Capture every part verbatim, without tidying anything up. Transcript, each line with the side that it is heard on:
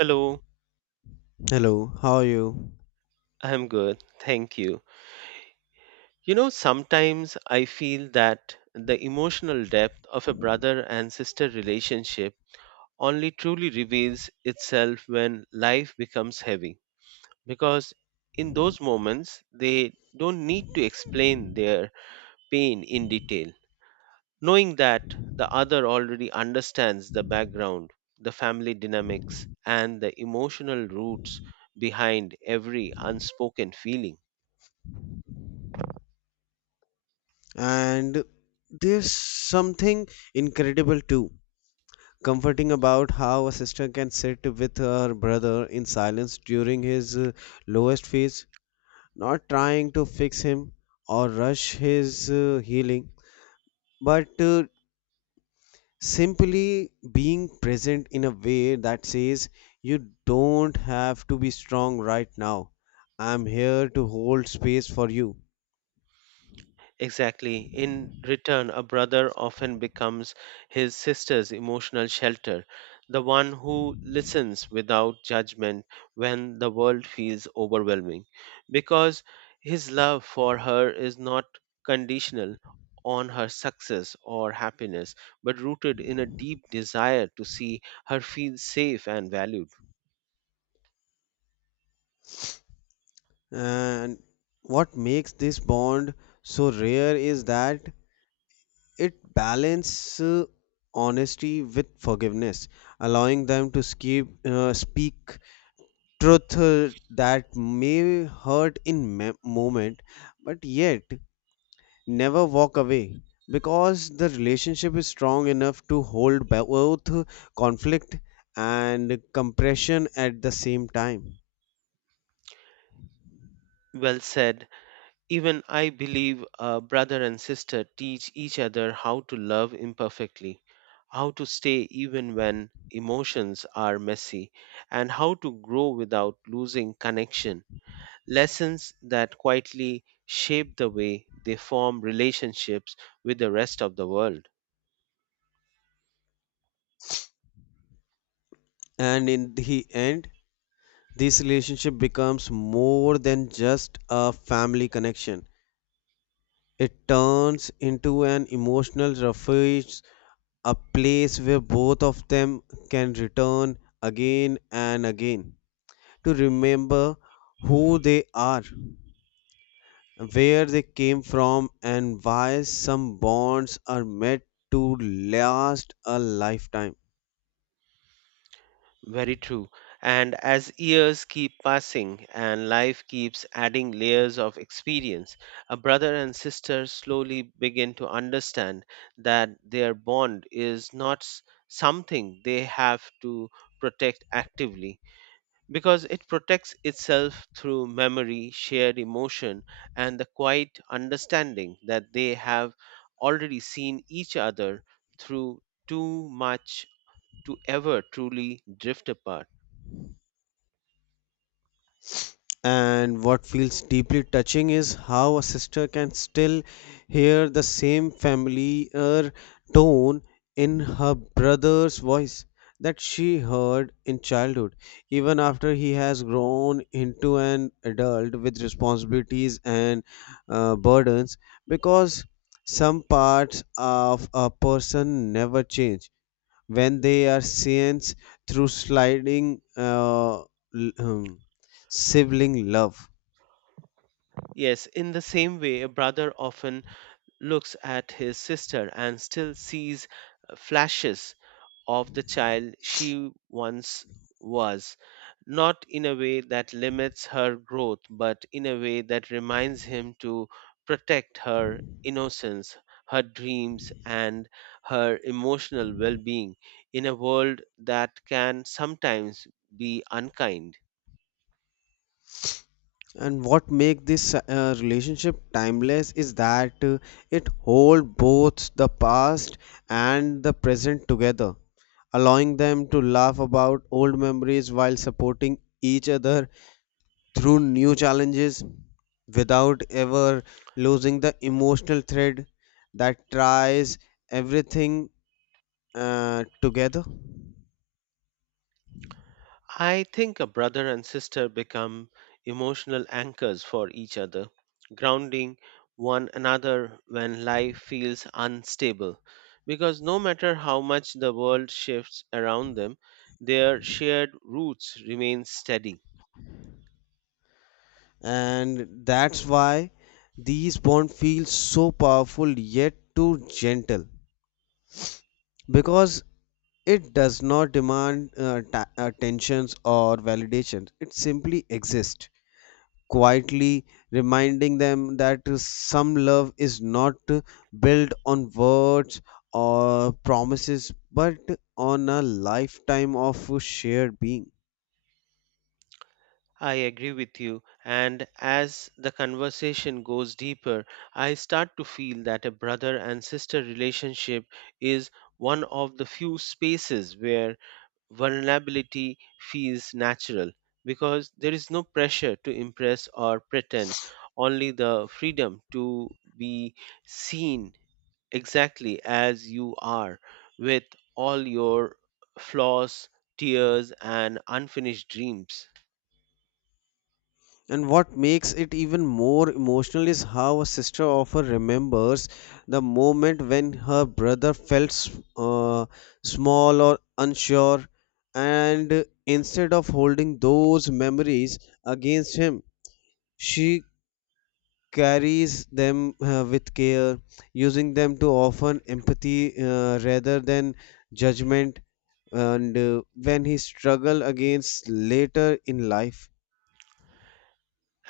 right: Hello,
left: Hello, how are you?
right: I'm good. Thank you. You know, sometimes I feel that the emotional depth of a brother and sister relationship only truly reveals itself when life becomes heavy. Because in those moments, they don't need to explain their pain in detail. Knowing that the other already understands the background, the family dynamics, and the emotional roots behind every unspoken feeling.
left: And there's something incredible too, comforting about how a sister can sit with her brother in silence during his uh, lowest phase, not trying to fix him or rush his uh, healing, but uh, simply being present in a way that says, "You don't have to be strong right now. I'm here to hold space for you."
right: Exactly. In return, a brother often becomes his sister's emotional shelter, the one who listens without judgment when the world feels overwhelming, because his love for her is not conditional on her success or happiness, but rooted in a deep desire to see her feel safe and valued.
left: And what makes this bond so rare is that it balances uh, honesty with forgiveness, allowing them to skip, uh, speak truth uh, that may hurt in me- moment, but yet never walk away because the relationship is strong enough to hold both conflict and compression at the same time.
right: Well said. Even I believe a brother and sister teach each other how to love imperfectly, how to stay even when emotions are messy, and how to grow without losing connection. Lessons that quietly shape the way they form relationships with the rest of the world.
left: And in the end, this relationship becomes more than just a family connection. It turns into an emotional refuge, a place where both of them can return again and again to remember who they are, where they came from, and why some bonds are meant to last a lifetime.
right: Very true. And as years keep passing and life keeps adding layers of experience, a brother and sister slowly begin to understand that their bond is not s- something they have to protect actively because it protects itself through memory, shared emotion, and the quiet understanding that they have already seen each other through too much to ever truly drift apart.
left: And what feels deeply touching is how a sister can still hear the same familiar tone in her brother's voice that she heard in childhood, even after he has grown into an adult with responsibilities and uh, burdens, because some parts of a person never change when they are scenes through sliding uh, l- um, sibling love.
right: Yes, in the same way, a brother often looks at his sister and still sees uh, flashes of the child she once was, not in a way that limits her growth, but in a way that reminds him to protect her innocence, her dreams, and her emotional well being in a world that can sometimes be unkind.
left: And what make this uh, relationship timeless is that uh, it hold both the past and the present together, allowing them to laugh about old memories while supporting each other through new challenges without ever losing the emotional thread that ties everything uh, together.
right: I think a brother and sister become emotional anchors for each other, grounding one another when life feels unstable. Because no matter how much the world shifts around them, their shared roots remain steady.
left: And that's why these bond feels so powerful yet too gentle, because it does not demand uh, ta- attentions or validations. It simply exists quietly, reminding them that some love is not built on words or promises but on a lifetime of shared being.
right: I agree with you, and as the conversation goes deeper, I start to feel that a brother and sister relationship is one of the few spaces where vulnerability feels natural because there is no pressure to impress or pretend, only the freedom to be seen exactly as you are with all your flaws, tears, and unfinished dreams.
left: And what makes it even more emotional is how a sister often remembers the moment when her brother felt s- uh, small or unsure, and instead of holding those memories against him, she carries them uh, with care, using them to offer empathy uh, rather than judgment. And uh, when he struggle against later in life.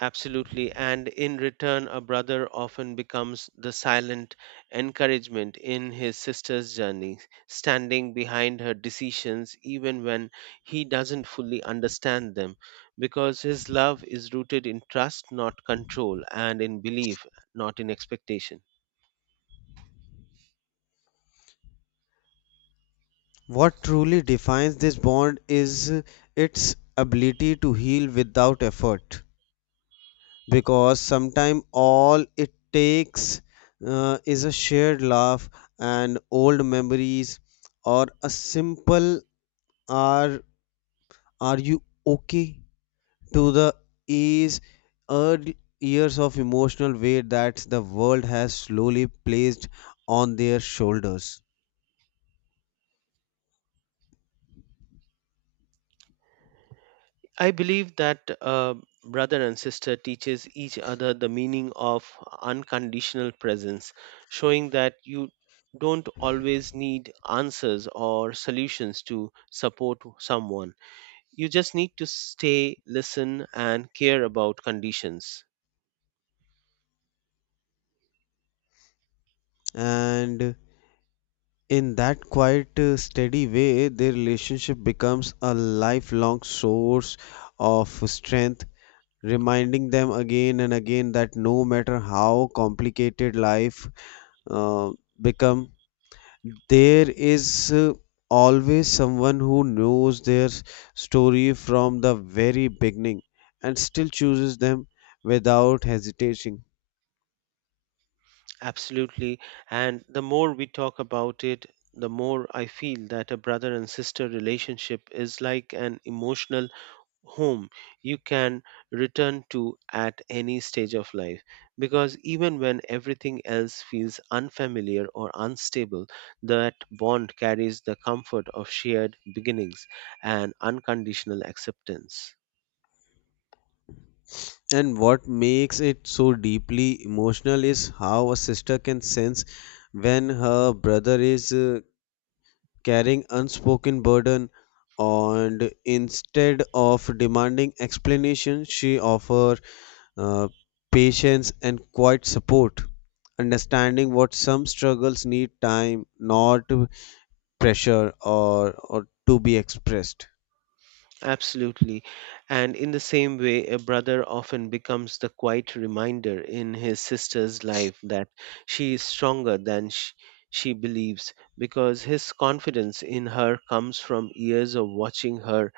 right: Absolutely. And in return, a brother often becomes the silent encouragement in his sister's journey, standing behind her decisions even when he doesn't fully understand them, because his love is rooted in trust, not control, and in belief, not in expectation.
left: What truly defines this bond is its ability to heal without effort, because sometimes all it takes uh, is a shared laugh and old memories, or a simple are are you okay, to the ease early years of emotional weight that the world has slowly placed on their shoulders.
right: I believe that uh, brother and sister teaches each other the meaning of unconditional presence, showing that you don't always need answers or solutions to support someone. You just need to stay, listen, and care about conditions.
left: And in that quiet, uh, steady way, their relationship becomes a lifelong source of strength, reminding them again and again that no matter how complicated life uh, become, there is uh, always someone who knows their story from the very beginning and still chooses them without hesitation.
right: Absolutely. And the more we talk about it, the more I feel that a brother and sister relationship is like an emotional home you can return to at any stage of life because even when everything else feels unfamiliar or unstable, that bond carries the comfort of shared beginnings and unconditional acceptance.
left: And what makes it so deeply emotional is how a sister can sense when her brother is uh, carrying unspoken burden, and instead of demanding explanation she offers uh, patience and quiet support, understanding what some struggles need time, not pressure or, or to be expressed.
right: Absolutely. And in the same way, a brother often becomes the quiet reminder in his sister's life that she is stronger than she, she believes because his confidence in her comes from years of watching her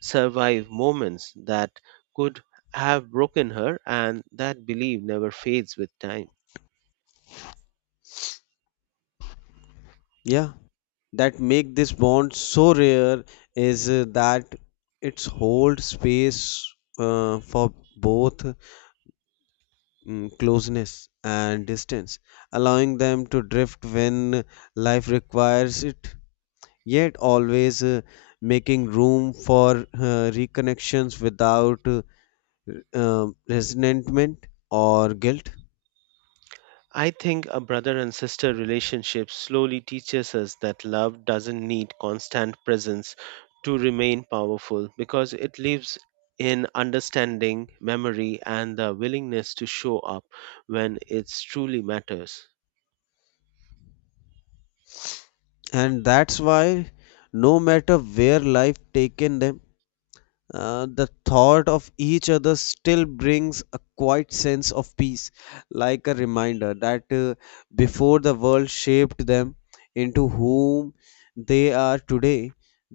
right: survive moments that could have broken her, and that belief never fades with time.
left: Yeah, that make this bond so rare is uh, that it's hold space uh, for both mm, closeness and distance, allowing them to drift when life requires it, yet always uh, making room for uh, reconnections without uh, uh, resentment or guilt.
right: I think a brother and sister relationship slowly teaches us that love doesn't need constant presence to remain powerful because it lives in understanding, memory, and the willingness to show up when it truly matters.
left: And that's why, no matter where life taken them, Uh, the thought of each other still brings a quiet sense of peace, like a reminder that uh, before the world shaped them into whom they are today,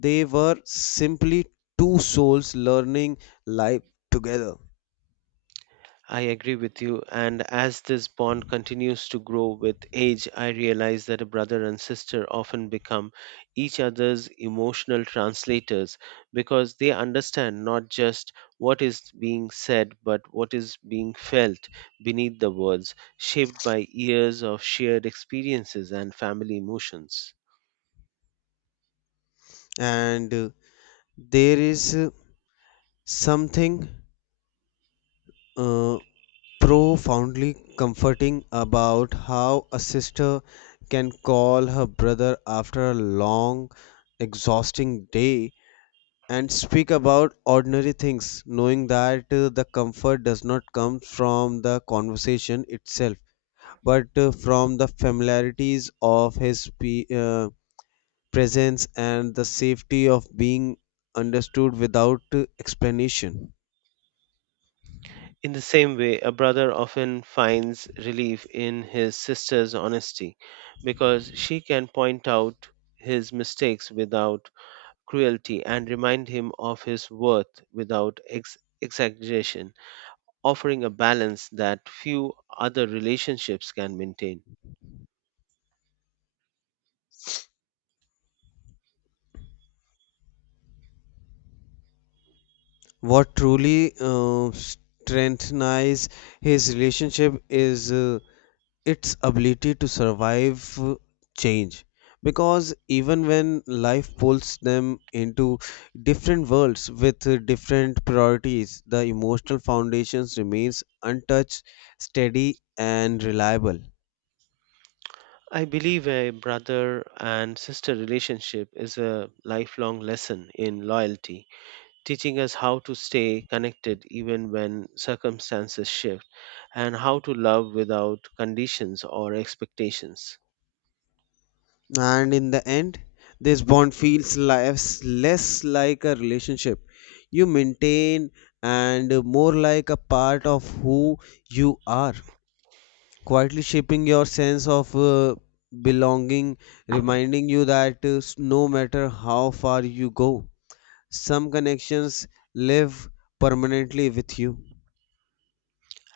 left: they were simply two souls learning life together.
right: I agree with you. And as this bond continues to grow with age, I realize that a brother and sister often become each other's emotional translators because they understand not just what is being said, but what is being felt beneath the words, shaped by years of shared experiences and family emotions.
left: And uh, there is uh, something uh, profoundly comforting about how a sister can call her brother after a long, exhausting day and speak about ordinary things, knowing that uh, the comfort does not come from the conversation itself, but uh, from the familiarities of his pe- uh, presence and the safety of being understood without uh, explanation.
right: In the same way, a brother often finds relief in his sister's honesty because she can point out his mistakes without cruelty and remind him of his worth without ex- exaggeration, offering a balance that few other relationships can maintain.
left: What truly uh, strengthens his relationship is uh, its ability to survive uh, change. Because even when life pulls them into different worlds with uh, different priorities, the emotional foundations remains untouched, steady, and reliable.
right: I believe a brother and sister relationship is a lifelong lesson in loyalty teaching us how to stay connected even when circumstances shift and how to love without conditions or expectations.
left: And in the end, this bond feels less, less like a relationship you maintain and more like a part of who you are, quietly shaping your sense of uh, belonging, reminding you that uh, s- no matter how far you go, some connections live permanently with you.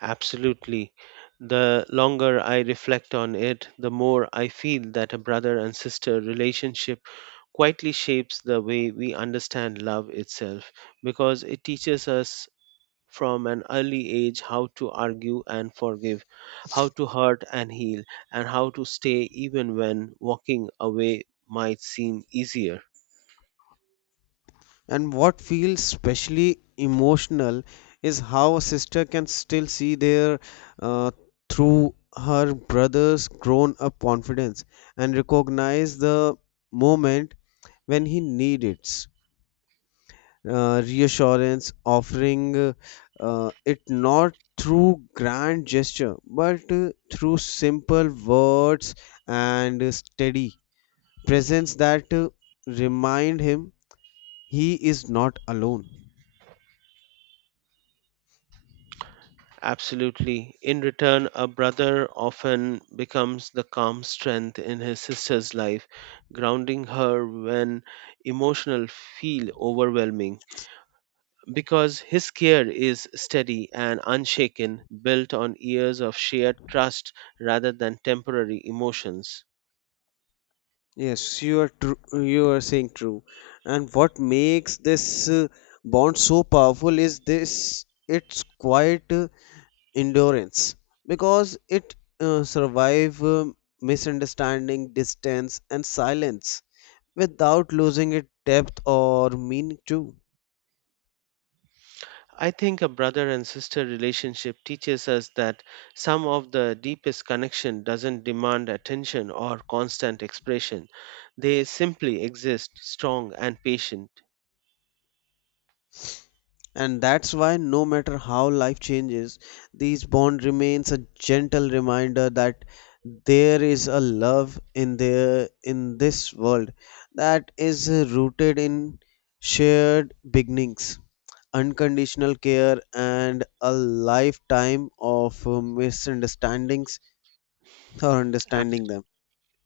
right: Absolutely. The longer I reflect on it, the more I feel that a brother and sister relationship quietly shapes the way we understand love itself because it teaches us from an early age how to argue and forgive, how to hurt and heal, and how to stay even when walking away might seem easier.
left: And what feels especially emotional is how a sister can still see their uh, through her brother's grown up confidence and recognize the moment when he needs it. Uh, reassurance, offering uh, uh, it not through grand gesture but uh, through simple words and uh, steady presence that uh, remind him he is not alone.
right: Absolutely. In return, a brother often becomes the calm strength in his sister's life, grounding her when emotional feel overwhelming. Because his care is steady and unshaken, built on years of shared trust rather than temporary emotions.
left: Yes, you are true. You are saying true. And what makes this uh, bond so powerful is this its quiet uh, endurance, because it uh, survive um, misunderstanding, distance, and silence without losing its depth or meaning too.
right: I think a brother and sister relationship teaches us that some of the deepest connection doesn't demand attention or constant expression. They simply exist strong and patient.
left: And that's why, no matter how life changes, these bond remains a gentle reminder that there is a love in there in this world that is rooted in shared beginnings, unconditional care, and a lifetime of uh, misunderstandings or
right: Ab-
left: understanding them.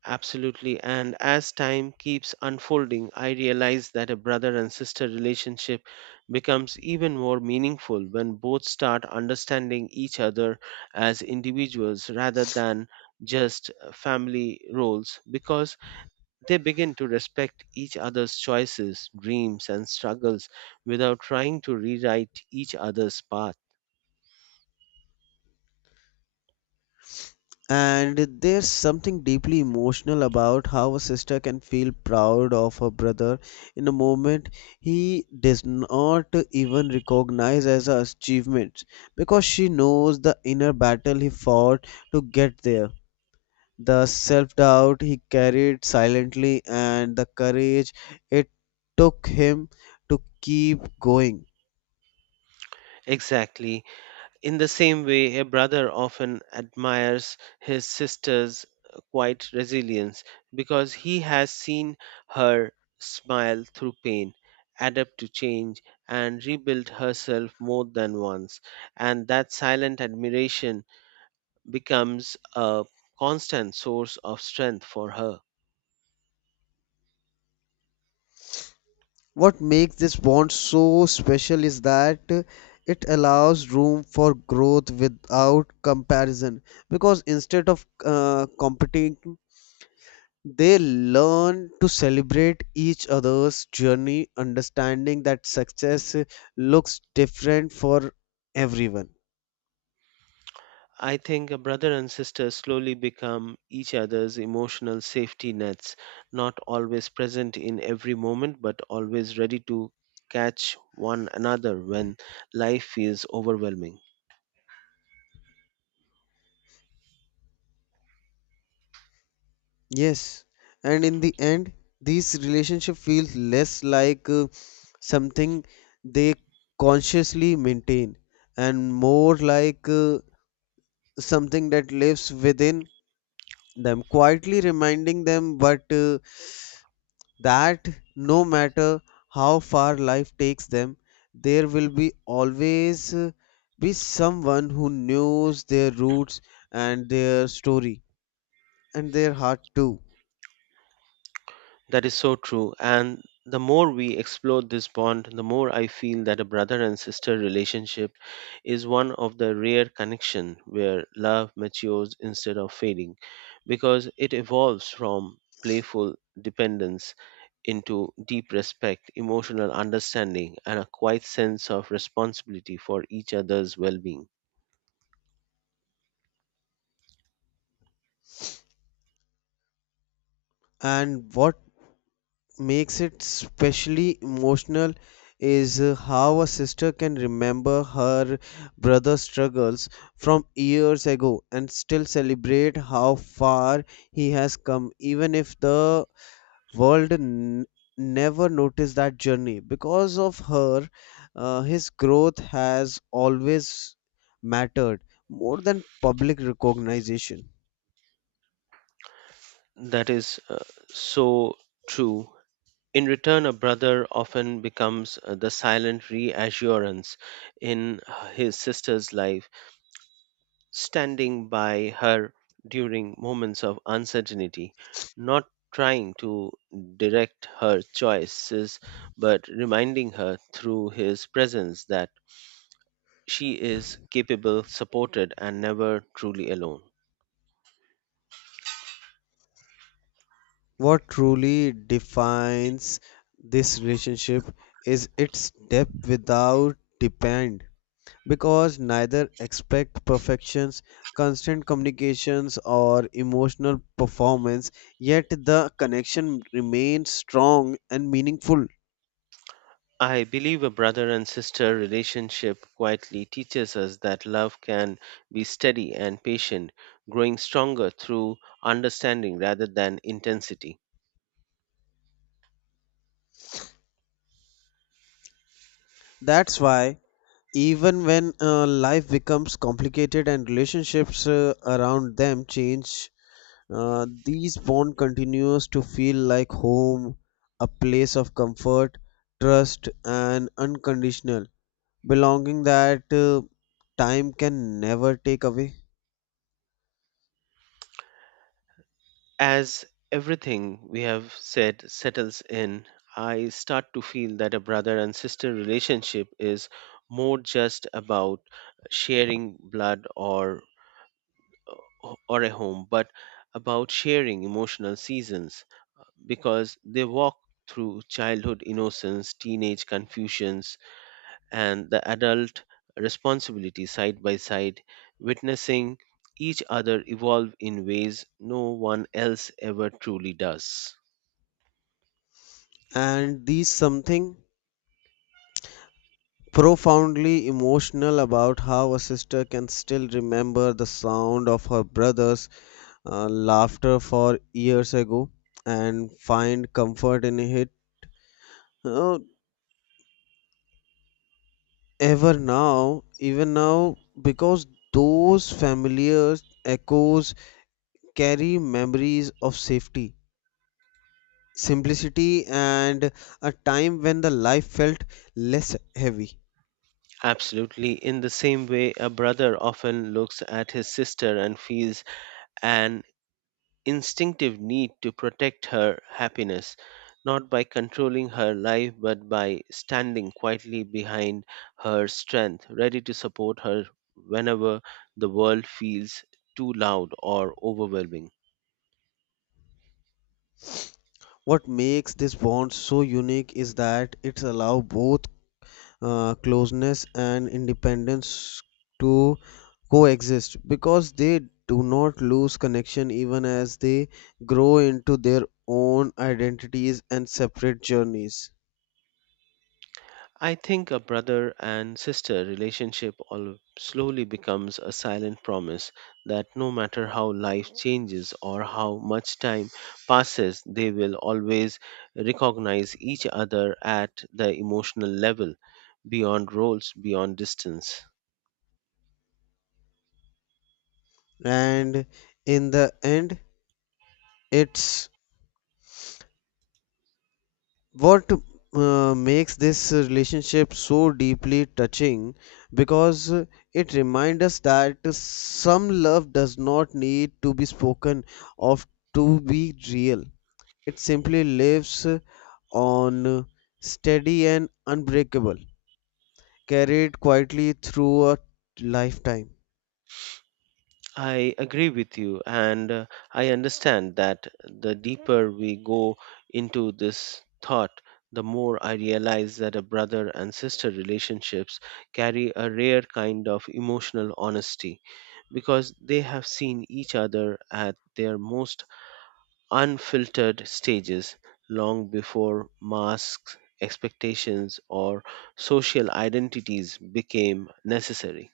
right: Absolutely. And as time keeps unfolding, I realize that a brother and sister relationship becomes even more meaningful when both start understanding each other as individuals rather than just uh, family roles because they begin to respect each other's choices, dreams, and struggles without trying to rewrite each other's path.
left: And there's something deeply emotional about how a sister can feel proud of her brother in a moment he does not even recognize as an achievement, because she knows the inner battle he fought to get there, the self doubt he carried silently, and the courage it took him to keep going.
right: Exactly. In the same way, a brother often admires his sister's quiet resilience because he has seen her smile through pain, adapt to change, and rebuild herself more than once. And that silent admiration becomes a constant source of strength for her.
left: What makes this bond so special is that it allows room for growth without comparison, because instead of uh, competing, they learn to celebrate each other's journey, understanding that success looks different for everyone.
right: I think a brother and sister slowly become each other's emotional safety nets, not always present in every moment, but always ready to catch one another when life feels overwhelming.
left: Yes, and in the end, these relationship feels less like uh, something they consciously maintain and more like uh, something that lives within them, quietly reminding them but uh, that no matter how far life takes them, there will be always uh, be someone who knows their roots and their story and their heart too.
right: That is so true. And the more we explore this bond, the more I feel that a brother and sister relationship is one of the rare connection where love matures instead of fading because it evolves from playful dependence into deep respect, emotional understanding, and a quiet sense of responsibility for each other's well being.
left: And what makes it specially emotional is uh, how a sister can remember her brother's struggles from years ago and still celebrate how far he has come, even if the world n- never noticed that journey. Because of her, uh, his growth has always mattered more than public recognition.
right: That is uh, so true. In return, a brother often becomes uh, the silent reassurance in uh, his sister's life, standing by her during moments of uncertainty, not trying to direct her choices, but reminding her through his presence that she is capable, supported, and never truly alone.
left: What truly defines this relationship is its depth without depend, because neither expect perfections, constant communications or emotional performance, yet the connection remains strong and meaningful.
right: I believe a brother and sister relationship quietly teaches us that love can be steady and patient, growing stronger through understanding rather than intensity.
left: That's why even when uh, life becomes complicated and relationships uh, around them change, Uh, these bond continues to feel like home, a place of comfort, trust, and unconditional belonging that uh, time can never take away.
right: As everything we have said settles in, I start to feel that a brother and sister relationship is more just about sharing blood or o- or a home, but about sharing emotional seasons because they walk through childhood innocence, teenage confusions, and the adult responsibility side by side, witnessing each other evolve in ways no one else ever truly does.
left: And these something profoundly emotional about how a sister can still remember the sound of her brother's uh, laughter for years ago and find comfort in it. Uh, ever now, Even now, because those familiar echoes carry memories of safety, simplicity, and a time when the life felt less heavy.
right: Absolutely. In the same way, a brother often looks at his sister and feels an instinctive need to protect her happiness, not by controlling her life, but by standing quietly behind her strength, ready to support her whenever the world feels too loud or overwhelming.
left: What makes this bond so unique is that it allows both uh, closeness and independence to coexist, because they do not lose connection even as they grow into their own identities and separate journeys.
right: I think a brother and sister relationship all slowly becomes a silent promise that no matter how life changes or how much time passes, they will always recognize each other at the emotional level, beyond roles, beyond distance.
left: And in the end, it's what uh, makes this relationship so deeply touching, because it reminds us that some love does not need to be spoken of to be real. It simply lives on, steady and unbreakable, carried quietly through a lifetime.
right: I agree with you, and uh, I understand that the deeper we go into this thought, the more I realize that a brother and sister relationships carry a rare kind of emotional honesty because they have seen each other at their most unfiltered stages long before masks, expectations, or social identities became necessary.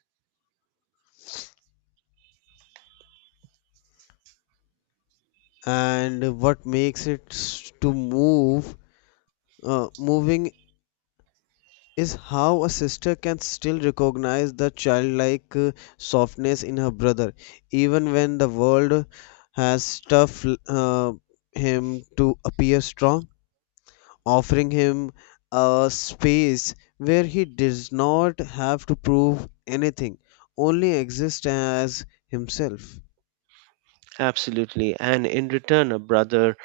left: And what makes it s- to move uh, moving is how a sister can still recognize the childlike uh, softness in her brother, even when the world has stuffed uh, him to appear strong, offering him a space where he does not have to prove anything, only exist as himself.
right: Absolutely, and in return, a brother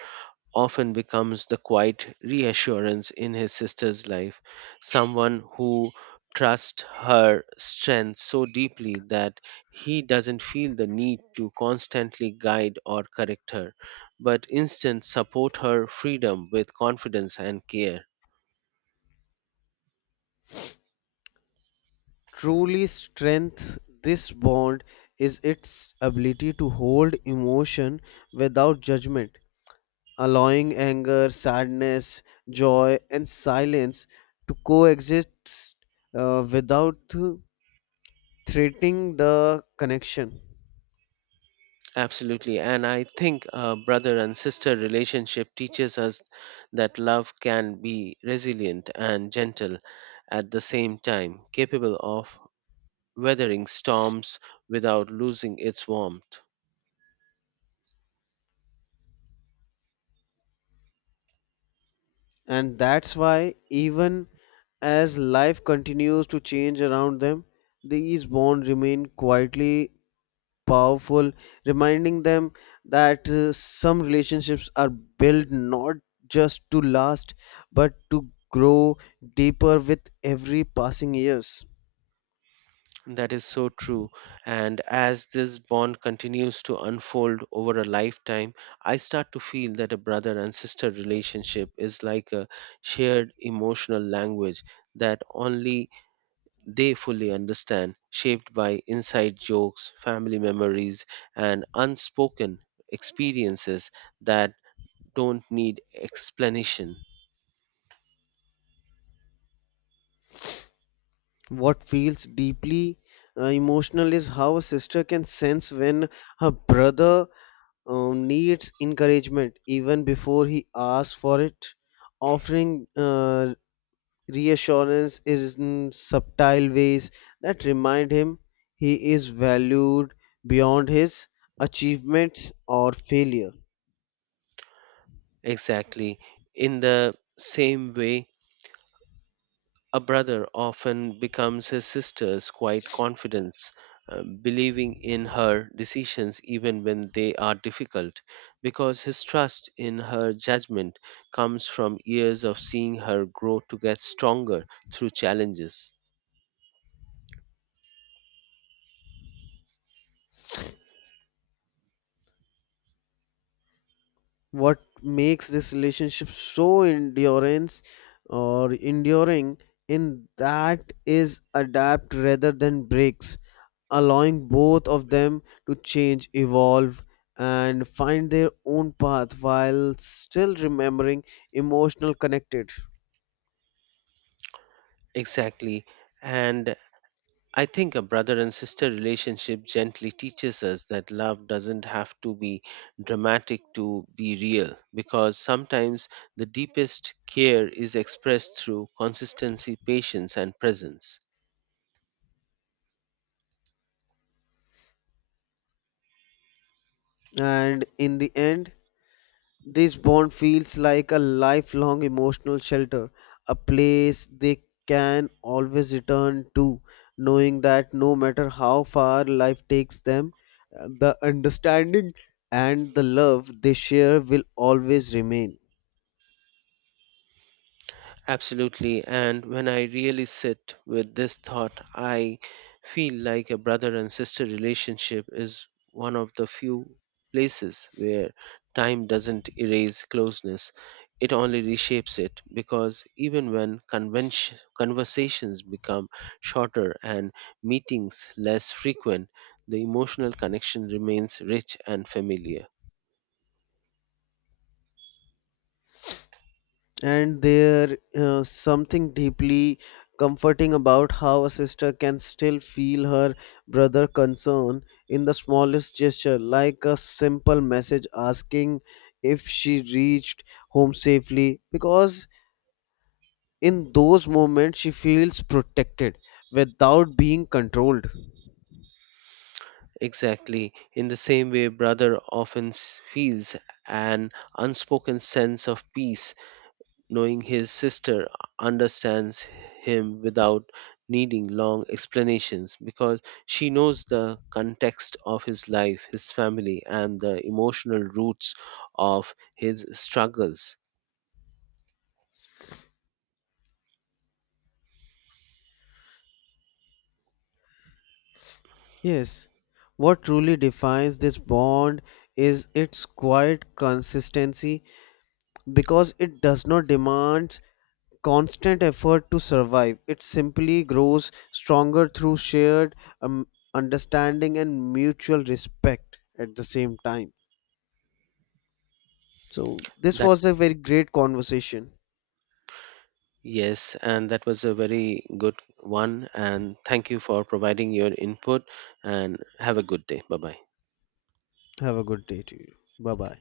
right: often becomes the quiet reassurance in his sister's life, someone who trusts her strength so deeply that he doesn't feel the need to constantly guide or correct her, but instead support her freedom with confidence and care.
left: Truly strength this bond is its ability to hold emotion without judgment, allowing anger, sadness, joy, and silence to coexist uh, without threatening the connection.
right: Absolutely. And I think a brother and sister relationship teaches us that love can be resilient and gentle at the same time, capable of weathering storms without losing its warmth.
left: And that's why, even as life continues to change around them, these bonds remain quietly powerful, reminding them that uh, some relationships are built not just to last but to grow deeper with every passing years.
right: That is so true. And as this bond continues to unfold over a lifetime, I start to feel that a brother and sister relationship is like a shared emotional language that only they fully understand, shaped by inside jokes, family memories, and unspoken experiences that don't need explanation.
left: What feels deeply uh, emotional is how a sister can sense when her brother um, needs encouragement even before he asks for it, offering uh, reassurance in subtle ways that remind him he is valued beyond his achievements or failure.
right: Exactly. In the same way, a brother often becomes his sister's quiet confidence, uh, believing in her decisions even when they are difficult, because his trust in her judgment comes from years of seeing her grow to get stronger through challenges.
left: What makes this relationship so endurance or enduring in that is adapt rather than breaks, allowing both of them to change evolve and find their own path while still remembering emotional connected.
right: Exactly. And I think a brother and sister relationship gently teaches us that love doesn't have to be dramatic to be real, because sometimes the deepest care is expressed through consistency, patience, and presence.
left: And in the end, this bond feels like a lifelong emotional shelter, a place they can always return to, knowing that no matter how far life takes them, uh, the understanding and the love they share will always remain.
right: Absolutely. And when I really sit with this thought, I feel like a brother and sister relationship is one of the few places where time doesn't erase closeness. It only reshapes it because even when convention, conversations become shorter and meetings less frequent, the emotional connection remains rich and familiar.
left: And there uh, something deeply comforting about how a sister can still feel her brother concern in the smallest gesture, like a simple message asking if she reached home safely, because in those moments she feels protected without being controlled.
right: Exactly. In the same way, brother often s- feels an unspoken sense of peace knowing his sister understands him without needing long explanations because she knows the context of his life, his family, and the emotional roots of his struggles.
left: Yes, what truly defines this bond is its quiet consistency, because it does not demand constant effort to survive. It simply grows stronger through shared um, understanding and mutual respect at the same time. So, this
right: That,
left: was a very great conversation.
right: yes, and that was a very good one. And thank you for providing your input, and have a good day. Bye bye.
left: Have a good day to you. Bye bye.